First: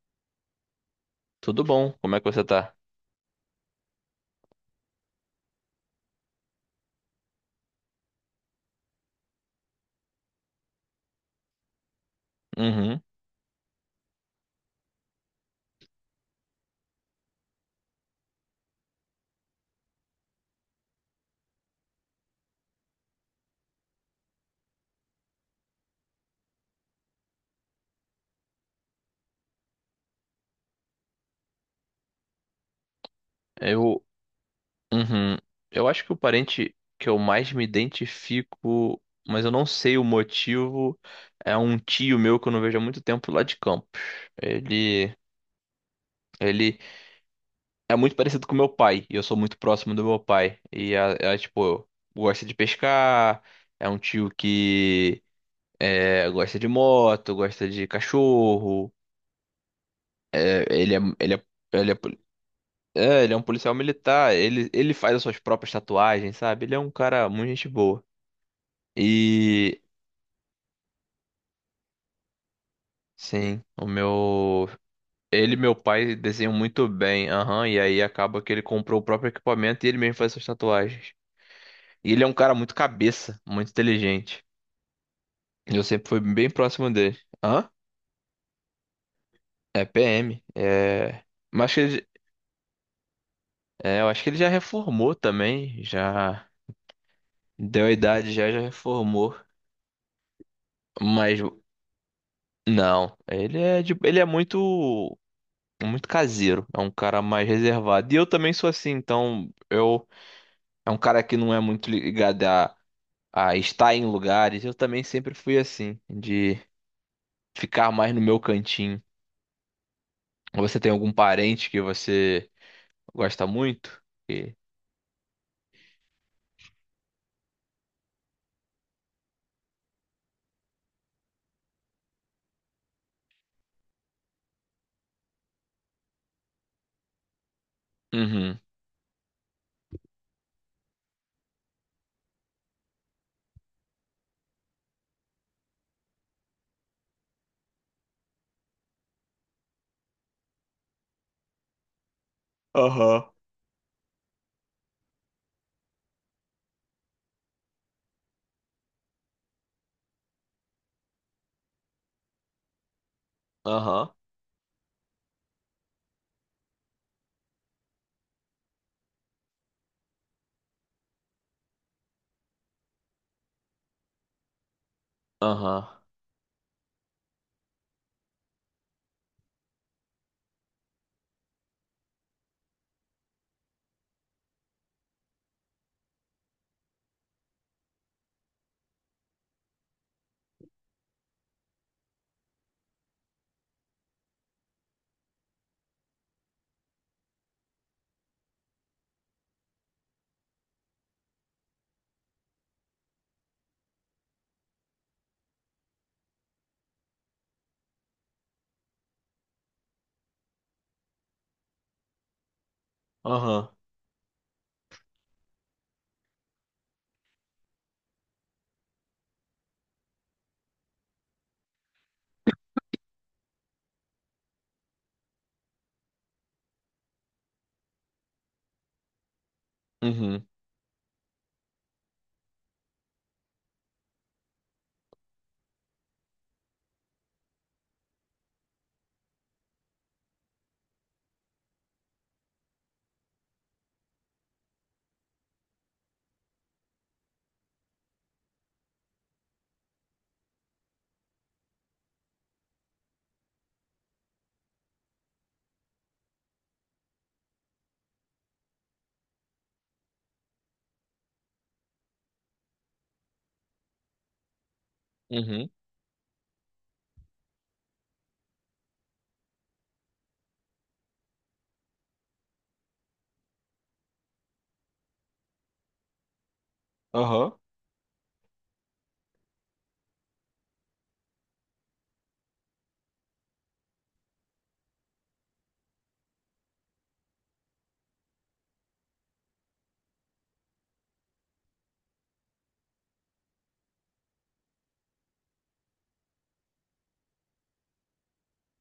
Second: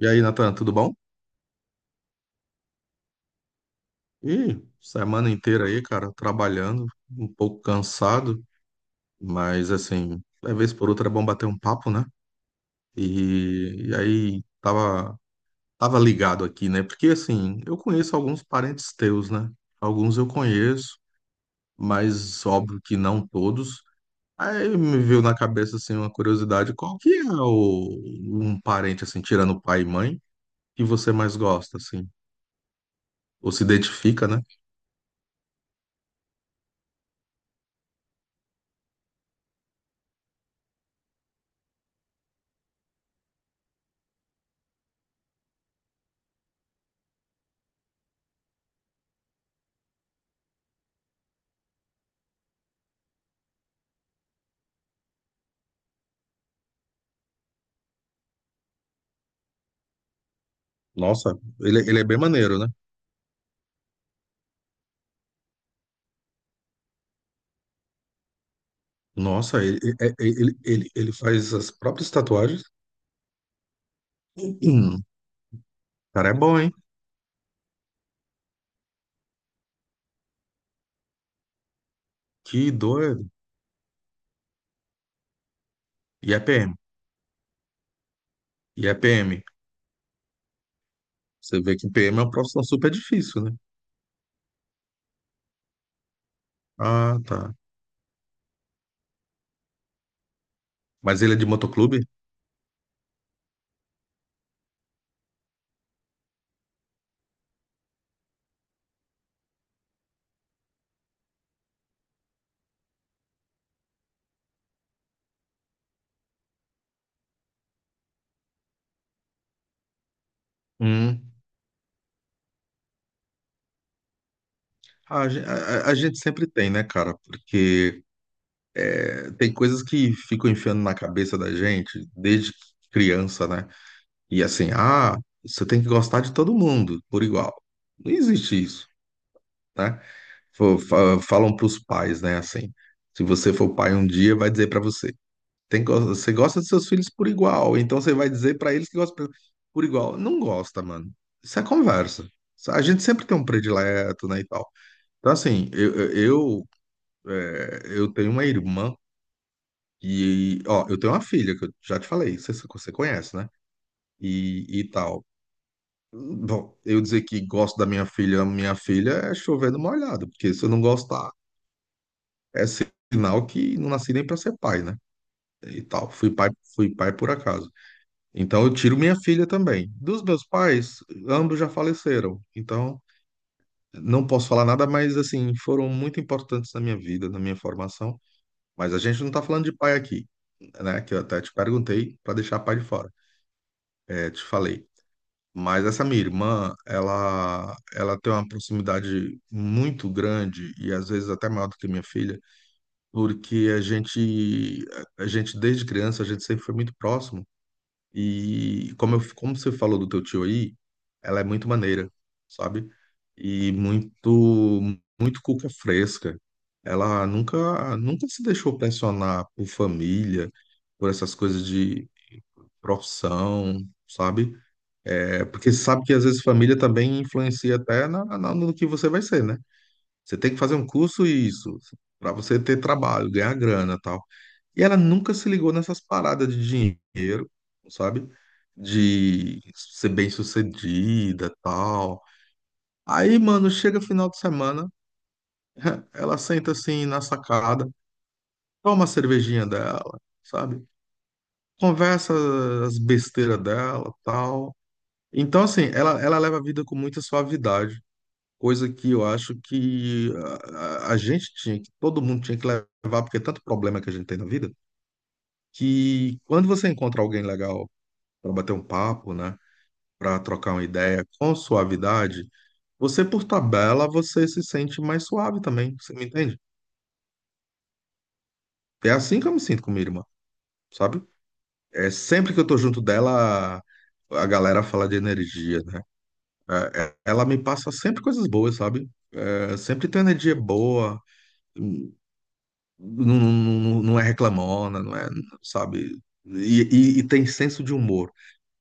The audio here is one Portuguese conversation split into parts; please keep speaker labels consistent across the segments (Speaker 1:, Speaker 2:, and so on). Speaker 1: E aí, Nathan, tudo bom?
Speaker 2: Tudo bom? Como é que você tá?
Speaker 1: Ih, semana inteira aí, cara, trabalhando, um pouco cansado, mas assim, de vez por outra é bom bater um papo, né?
Speaker 2: Uhum.
Speaker 1: E aí, tava ligado aqui, né? Porque assim, eu conheço alguns parentes teus, né? Alguns eu conheço, mas óbvio que não todos. Aí me veio na cabeça, assim, uma curiosidade, qual que é o, um parente, assim, tirando pai e mãe, que você mais gosta, assim? Ou se
Speaker 2: Eu,
Speaker 1: identifica, né?
Speaker 2: uhum. Eu acho que o parente que eu mais me identifico, mas eu não sei o motivo, é um tio meu que eu não vejo há muito tempo lá de Campos. Ele, ele é muito parecido com meu pai, e eu sou muito próximo do meu pai. E tipo, gosta de pescar, é um tio que é, gosta de moto, gosta de cachorro. É, ele é, ele
Speaker 1: Nossa,
Speaker 2: é, ele é
Speaker 1: ele é bem maneiro, né?
Speaker 2: É, ele é um policial militar, ele faz as suas próprias tatuagens, sabe? Ele é um cara muito gente boa.
Speaker 1: Nossa, ele,
Speaker 2: E
Speaker 1: é- é- ele faz as próprias tatuagens.
Speaker 2: sim, o meu.
Speaker 1: O
Speaker 2: Ele e meu pai
Speaker 1: cara é
Speaker 2: desenham
Speaker 1: bom, hein?
Speaker 2: muito bem, aham, e aí acaba que ele comprou o próprio equipamento e ele mesmo faz suas tatuagens. E ele é um cara
Speaker 1: Que
Speaker 2: muito
Speaker 1: doido.
Speaker 2: cabeça, muito inteligente. E eu sempre fui
Speaker 1: E é
Speaker 2: bem
Speaker 1: PM.
Speaker 2: próximo dele. Hã?
Speaker 1: E é PM.
Speaker 2: É PM. É.
Speaker 1: Você
Speaker 2: Mas acho
Speaker 1: vê
Speaker 2: que
Speaker 1: que
Speaker 2: ele...
Speaker 1: PM é uma profissão super difícil, né?
Speaker 2: é, eu acho que ele já reformou também, já
Speaker 1: Ah, tá.
Speaker 2: deu a idade, já reformou.
Speaker 1: Mas ele é
Speaker 2: Mas
Speaker 1: de motoclube?
Speaker 2: não, ele é de, ele é muito caseiro, é um cara mais reservado. E eu também sou assim, então eu é um cara que não é muito ligado a estar em lugares. Eu também sempre fui assim, de ficar mais no meu cantinho. Você tem algum
Speaker 1: Hum.
Speaker 2: parente que você gosta muito? E...
Speaker 1: Ah, a gente sempre tem, né, cara? Porque é, tem coisas que ficam enfiando na cabeça da gente desde criança, né? E assim, ah, você tem que gostar de todo mundo por igual. Não
Speaker 2: Uhum.
Speaker 1: existe isso, né? Falam para os pais, né? Assim, se você for pai um dia, vai dizer para você, você gosta dos seus filhos por igual, então você vai dizer para eles que gosta por igual. Não gosta, mano. Isso é conversa. A gente sempre
Speaker 2: Aham.
Speaker 1: tem um predileto, né, e tal. Então, assim, eu tenho uma irmã e, ó, eu tenho uma filha, que eu já te falei, você conhece, né?
Speaker 2: Aham.
Speaker 1: E tal. Bom, eu dizer que gosto da minha filha é chover no molhado, porque se eu não gostar, é sinal que não nasci nem para ser pai, né? E
Speaker 2: Aham.
Speaker 1: tal. Fui pai por acaso. Então eu tiro minha filha também. Dos meus pais, ambos já faleceram. Então não posso falar nada, mas assim, foram muito importantes na minha vida, na minha formação. Mas a gente não tá falando de pai aqui, né? Que eu até te perguntei para deixar pai de fora. É, te falei. Mas essa minha irmã, ela tem uma proximidade muito grande e às vezes até maior do que minha filha porque a gente desde criança, a gente sempre foi muito próximo. E como, eu, como você falou do teu tio aí, ela é muito maneira, sabe?
Speaker 2: Aham.
Speaker 1: E muito, muito cuca fresca. Ela nunca, nunca se deixou pressionar por família, por essas coisas de profissão, sabe? É, porque sabe que às vezes família também influencia até no que você vai ser, né? Você
Speaker 2: Uhum.
Speaker 1: tem que fazer um curso e isso, para você ter trabalho, ganhar grana, tal. E ela nunca se ligou nessas paradas de dinheiro, sabe? De ser bem-sucedida, tal. Aí, mano, chega final de semana, ela senta assim na sacada, toma a cervejinha dela, sabe? Conversa as besteiras dela, tal. Então, assim, ela leva a vida com muita suavidade. Coisa que eu acho que a gente tinha, que todo mundo tinha que levar, porque é tanto problema que a gente tem na vida,
Speaker 2: Uhum.
Speaker 1: que quando você encontra alguém legal para bater um papo, né, para trocar uma ideia com suavidade, você se sente mais suave também, você me entende?
Speaker 2: Aham.
Speaker 1: É assim que eu me sinto com minha irmã, sabe? É sempre que eu tô junto dela, a galera fala de energia, né? Ela me passa sempre coisas boas, sabe? É, sempre tem energia boa. Hum, não é reclamona, não é, sabe? E, e tem senso de humor.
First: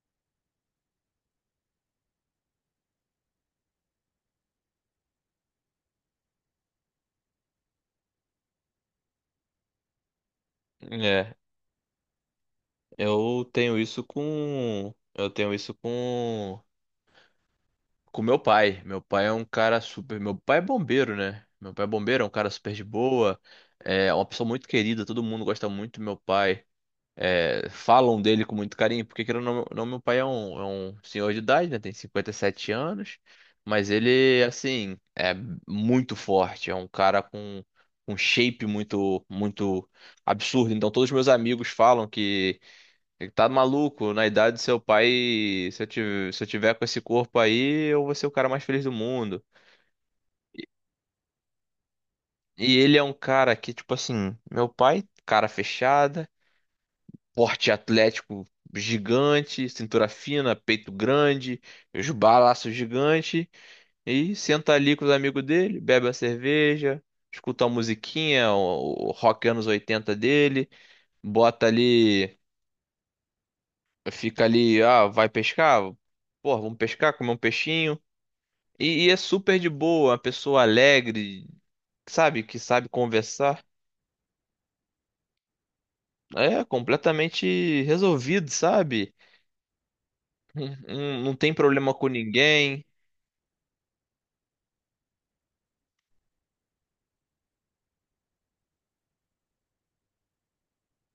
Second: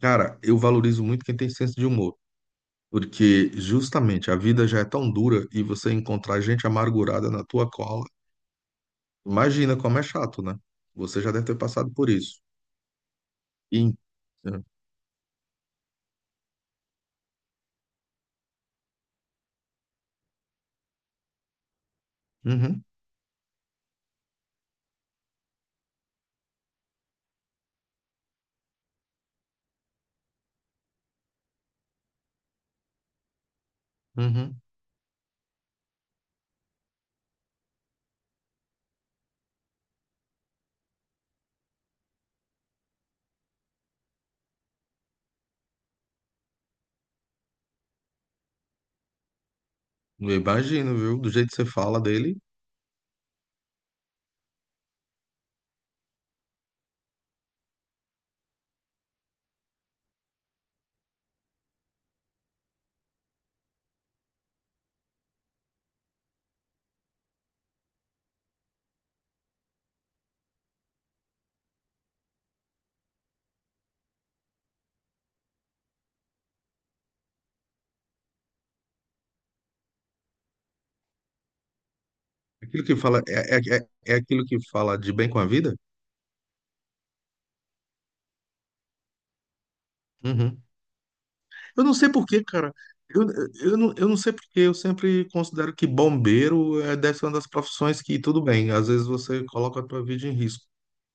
Speaker 1: Cara, eu valorizo muito quem tem senso de humor, porque justamente a vida já é tão dura e você encontrar gente amargurada na tua cola, imagina como é chato, né? Você já
Speaker 2: É,
Speaker 1: deve ter passado por isso. E, é.
Speaker 2: eu tenho isso com meu pai. Meu pai é um cara super. Meu pai é bombeiro, né? Meu pai é bombeiro, é um cara super de
Speaker 1: Uhum,
Speaker 2: boa. É uma pessoa muito querida, todo mundo gosta muito do meu pai. É, falam dele com muito carinho, porque querendo ou não, não, meu pai é um senhor de idade, né? Tem 57 anos, mas ele,
Speaker 1: uhum.
Speaker 2: assim, é muito forte. É um cara com um shape muito absurdo. Então, todos os meus amigos falam que ele tá maluco, na idade do seu pai, se eu tiver com esse corpo aí, eu vou ser o cara mais feliz do mundo.
Speaker 1: Eu imagino, viu? Do jeito que você fala dele,
Speaker 2: E ele é um cara que, tipo assim, meu pai, cara fechada, porte atlético gigante, cintura fina, peito grande, os balaços gigante, e senta ali com os amigos dele, bebe a cerveja, escuta a musiquinha, o rock anos 80 dele, bota ali, fica ali, ah, vai pescar? Pô, vamos pescar, comer um peixinho. E é super de boa, uma pessoa alegre, sabe? Que
Speaker 1: aquilo
Speaker 2: sabe
Speaker 1: que fala é,
Speaker 2: conversar.
Speaker 1: é aquilo que fala de bem com a vida?
Speaker 2: É completamente resolvido, sabe?
Speaker 1: Uhum.
Speaker 2: Não, não tem
Speaker 1: Eu
Speaker 2: problema
Speaker 1: não
Speaker 2: com
Speaker 1: sei por quê, cara.
Speaker 2: ninguém.
Speaker 1: Eu, não, eu não sei por quê. Eu sempre considero que bombeiro é, deve ser uma das profissões que tudo bem. Às vezes você coloca a tua vida em risco.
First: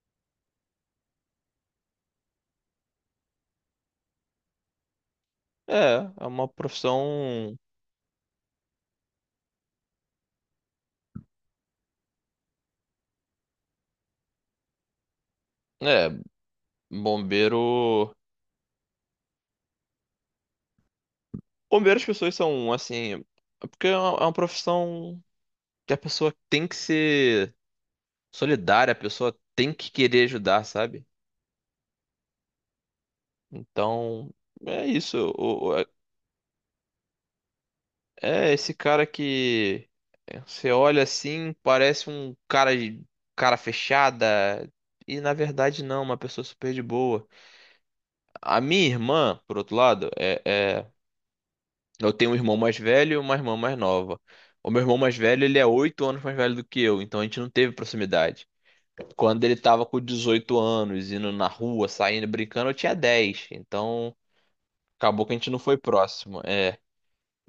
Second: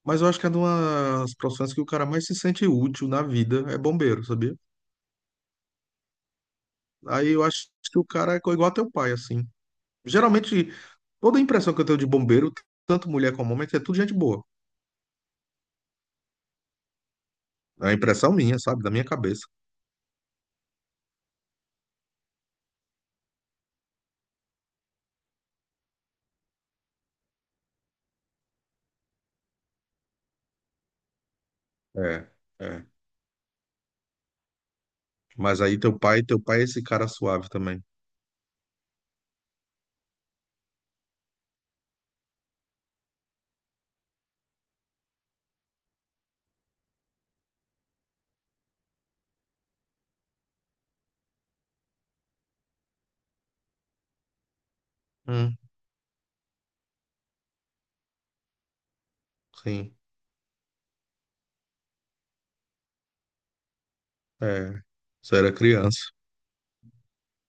Speaker 1: Mas eu acho que é uma das profissões que o cara mais se sente útil na vida é bombeiro, sabia?
Speaker 2: É, é uma
Speaker 1: Aí eu
Speaker 2: profissão.
Speaker 1: acho que o cara é igual a teu pai, assim. Geralmente, toda a impressão que eu tenho de bombeiro, tanto mulher como homem, é que é tudo gente boa.
Speaker 2: É,
Speaker 1: É a
Speaker 2: bombeiro.
Speaker 1: impressão minha, sabe? Da minha cabeça.
Speaker 2: Bombeiro as pessoas são assim. É. Porque é uma profissão que a pessoa tem que ser solidária, a pessoa tem que querer ajudar, sabe?
Speaker 1: É, é.
Speaker 2: Então, é isso.
Speaker 1: Mas aí teu pai é esse cara suave também.
Speaker 2: É, esse cara que você olha assim, parece um cara de cara fechada, e na verdade não, uma pessoa super de boa. A minha irmã, por outro lado, é, é- eu tenho um irmão mais velho e uma irmã mais nova. O meu irmão mais velho, ele
Speaker 1: Hum,
Speaker 2: é 8 anos mais velho do que eu, então a gente não teve proximidade. Quando ele tava
Speaker 1: sim.
Speaker 2: com 18 anos, indo na rua, saindo, brincando, eu tinha 10. Então
Speaker 1: É.
Speaker 2: acabou que
Speaker 1: Você
Speaker 2: a gente
Speaker 1: era
Speaker 2: não foi
Speaker 1: criança.
Speaker 2: próximo. É.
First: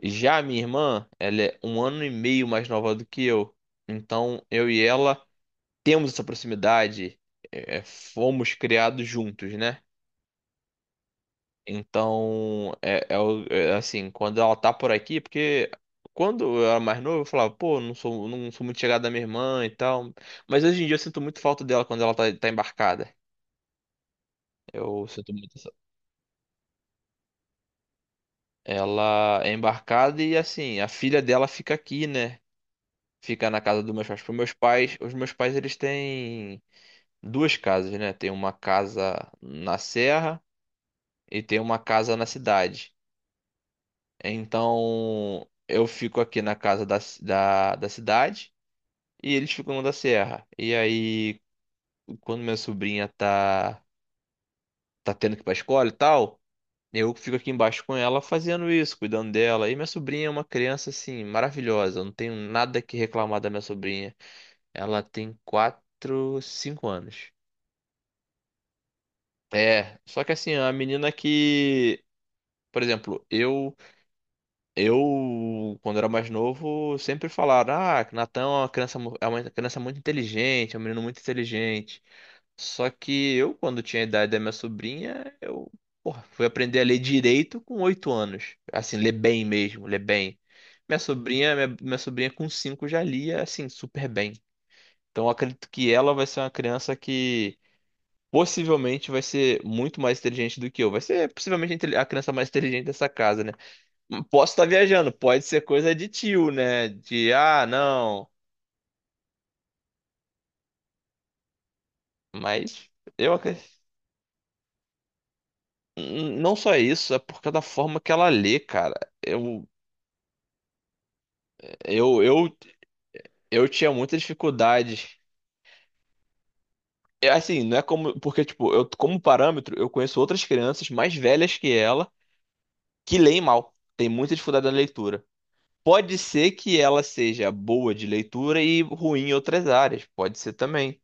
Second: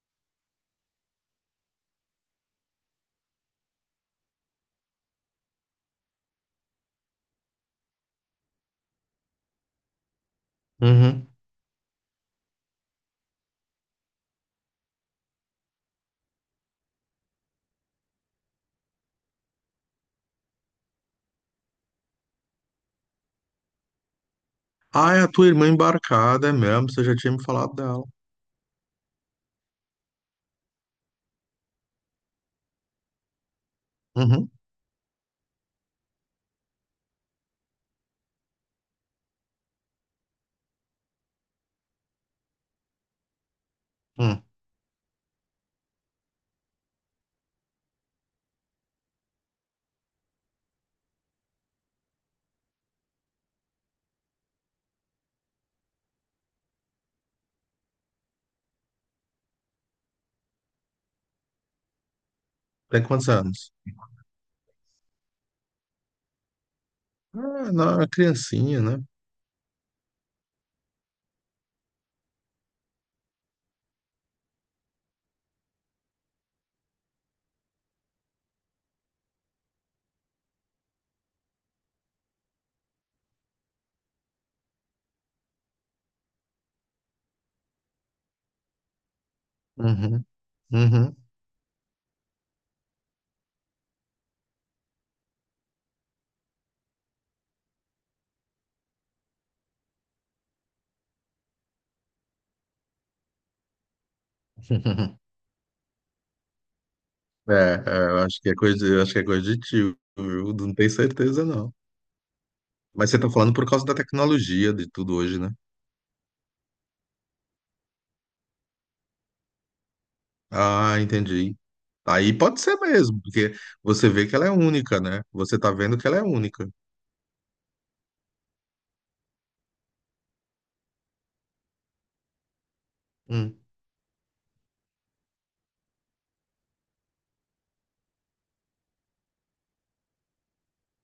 Speaker 2: Já a minha irmã, ela é um ano e meio mais nova do que eu. Então, eu e ela temos essa proximidade, é, é, fomos criados juntos, né?
Speaker 1: Uhum.
Speaker 2: Então, é, é o- é assim, quando ela tá por aqui, porque quando eu era mais novo, eu falava, pô, não sou muito chegada da minha irmã e tal. Mas hoje em dia eu sinto muito falta dela quando ela tá embarcada. Eu
Speaker 1: Ah, é a
Speaker 2: sinto
Speaker 1: tua
Speaker 2: muito
Speaker 1: irmã
Speaker 2: essa.
Speaker 1: embarcada, é mesmo? Você já tinha me falado dela.
Speaker 2: Ela é embarcada e assim, a filha dela fica aqui, né? Fica na casa dos meus pais. Para
Speaker 1: Uhum.
Speaker 2: meus pais, os meus pais eles têm duas casas, né? Tem uma casa na serra e tem uma casa na cidade.
Speaker 1: Hum.
Speaker 2: Então eu fico aqui na casa da cidade e eles ficam na da serra. E aí, quando minha sobrinha tá tendo que ir pra escola e tal. Eu fico aqui embaixo com ela fazendo isso, cuidando dela. E minha sobrinha é uma criança assim, maravilhosa. Eu não tenho nada que
Speaker 1: Tem quantos
Speaker 2: reclamar da minha
Speaker 1: anos?
Speaker 2: sobrinha. Ela tem quatro, cinco anos.
Speaker 1: Ah, não, era criancinha, né?
Speaker 2: É, só que assim, a menina que, por exemplo, eu quando era mais novo, sempre falaram: "Ah, que Natan é uma é uma criança muito inteligente, é um menino muito inteligente". Só que eu quando tinha a idade da minha sobrinha, eu, porra, fui aprender a ler direito com 8 anos. Assim, ler bem mesmo, ler
Speaker 1: Uhum.
Speaker 2: bem.
Speaker 1: Uhum.
Speaker 2: Minha sobrinha com cinco já lia assim super bem. Então eu acredito que ela vai ser uma criança que possivelmente vai ser muito mais inteligente do que eu. Vai ser possivelmente a criança mais inteligente dessa casa, né? Posso estar viajando, pode ser coisa de tio, né? De
Speaker 1: É,
Speaker 2: ah, não.
Speaker 1: eu acho que é coisa de tio, viu? Não tenho certeza, não.
Speaker 2: Mas
Speaker 1: Mas você tá
Speaker 2: eu
Speaker 1: falando
Speaker 2: acre-
Speaker 1: por causa da tecnologia de tudo hoje, né?
Speaker 2: Não só isso, é por causa da forma que ela lê, cara. Eu
Speaker 1: Ah, entendi.
Speaker 2: eu
Speaker 1: Aí
Speaker 2: eu,
Speaker 1: pode ser mesmo, porque
Speaker 2: eu tinha
Speaker 1: você
Speaker 2: muita
Speaker 1: vê que ela é única,
Speaker 2: dificuldade.
Speaker 1: né? Você tá vendo que ela é única.
Speaker 2: É assim, não é como porque tipo, eu como parâmetro, eu conheço outras crianças mais velhas que ela que leem
Speaker 1: Hum.
Speaker 2: mal. Tem muita dificuldade na leitura. Pode ser que ela seja boa de leitura e ruim em outras áreas, pode ser também.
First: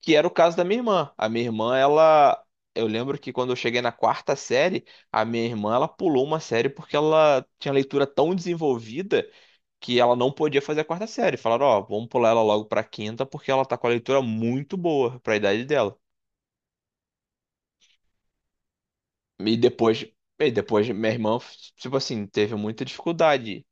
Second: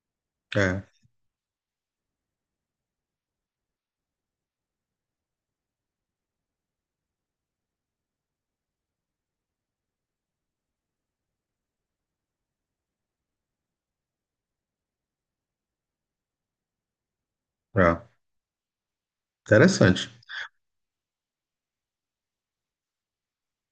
Speaker 2: Que era o caso da minha
Speaker 1: É,
Speaker 2: irmã. A minha irmã, ela. Eu lembro que quando eu cheguei na quarta série, a minha irmã, ela pulou uma série porque ela tinha leitura tão desenvolvida que ela não podia fazer a quarta série. Falaram, ó, vamos pular ela logo pra quinta porque ela tá com a leitura muito boa pra idade dela.
Speaker 1: é.
Speaker 2: E depois,
Speaker 1: Interessante.
Speaker 2: minha irmã, tipo assim, teve muita dificuldade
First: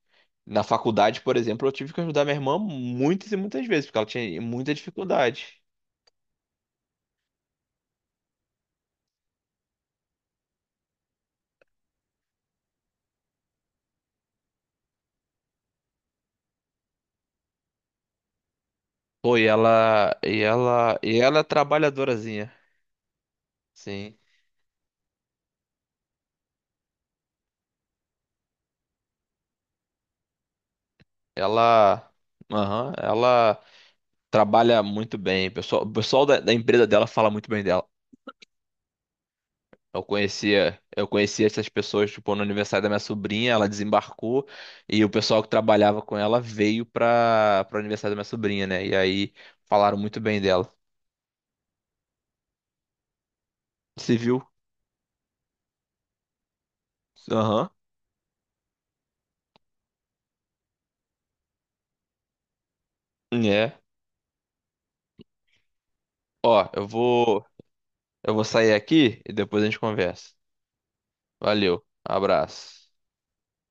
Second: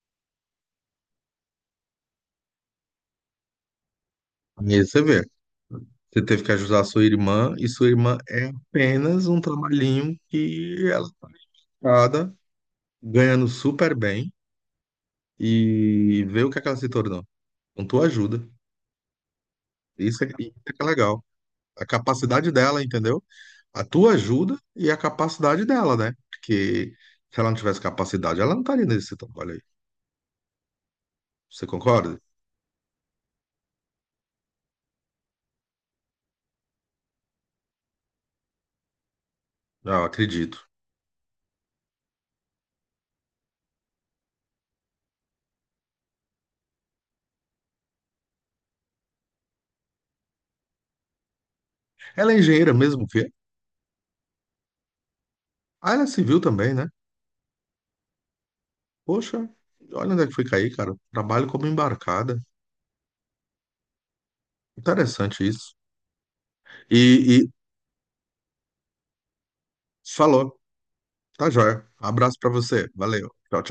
Speaker 2: na faculdade, por exemplo, eu tive que ajudar minha irmã muitas e muitas vezes, porque ela tinha muita
Speaker 1: E aí você vê.
Speaker 2: dificuldade.
Speaker 1: Você teve que ajudar sua irmã, e sua irmã é apenas um trabalhinho que ela tá ligada, ganhando super bem, e vê o que é que ela se tornou. Com tua ajuda.
Speaker 2: Pô,
Speaker 1: Isso é que é
Speaker 2: e
Speaker 1: legal.
Speaker 2: ela é
Speaker 1: A
Speaker 2: trabalhadorazinha.
Speaker 1: capacidade dela, entendeu? A tua
Speaker 2: Sim.
Speaker 1: ajuda e a capacidade dela, né? Porque se ela não tivesse capacidade, ela não estaria nesse trabalho aí. Você
Speaker 2: Ela,
Speaker 1: concorda?
Speaker 2: aham, ela trabalha muito bem. O pessoal da empresa dela fala muito bem dela.
Speaker 1: Ah, eu acredito.
Speaker 2: Eu conhecia essas pessoas, tipo, no aniversário da minha sobrinha, ela desembarcou e o pessoal que trabalhava com ela veio para o aniversário da minha sobrinha, né? E aí falaram muito bem dela.
Speaker 1: Ela é engenheira mesmo, filha.
Speaker 2: Civil. Viu?
Speaker 1: Ah, ela é civil também, né?
Speaker 2: Aham.
Speaker 1: Poxa, olha onde é que foi cair, cara. Trabalho como embarcada.
Speaker 2: É.
Speaker 1: Interessante isso.
Speaker 2: Ó,
Speaker 1: E
Speaker 2: eu vou sair aqui e depois a gente conversa.
Speaker 1: falou. Tá
Speaker 2: Valeu,
Speaker 1: joia. Abraço pra você.
Speaker 2: abraço.
Speaker 1: Valeu. Tchau, tchau.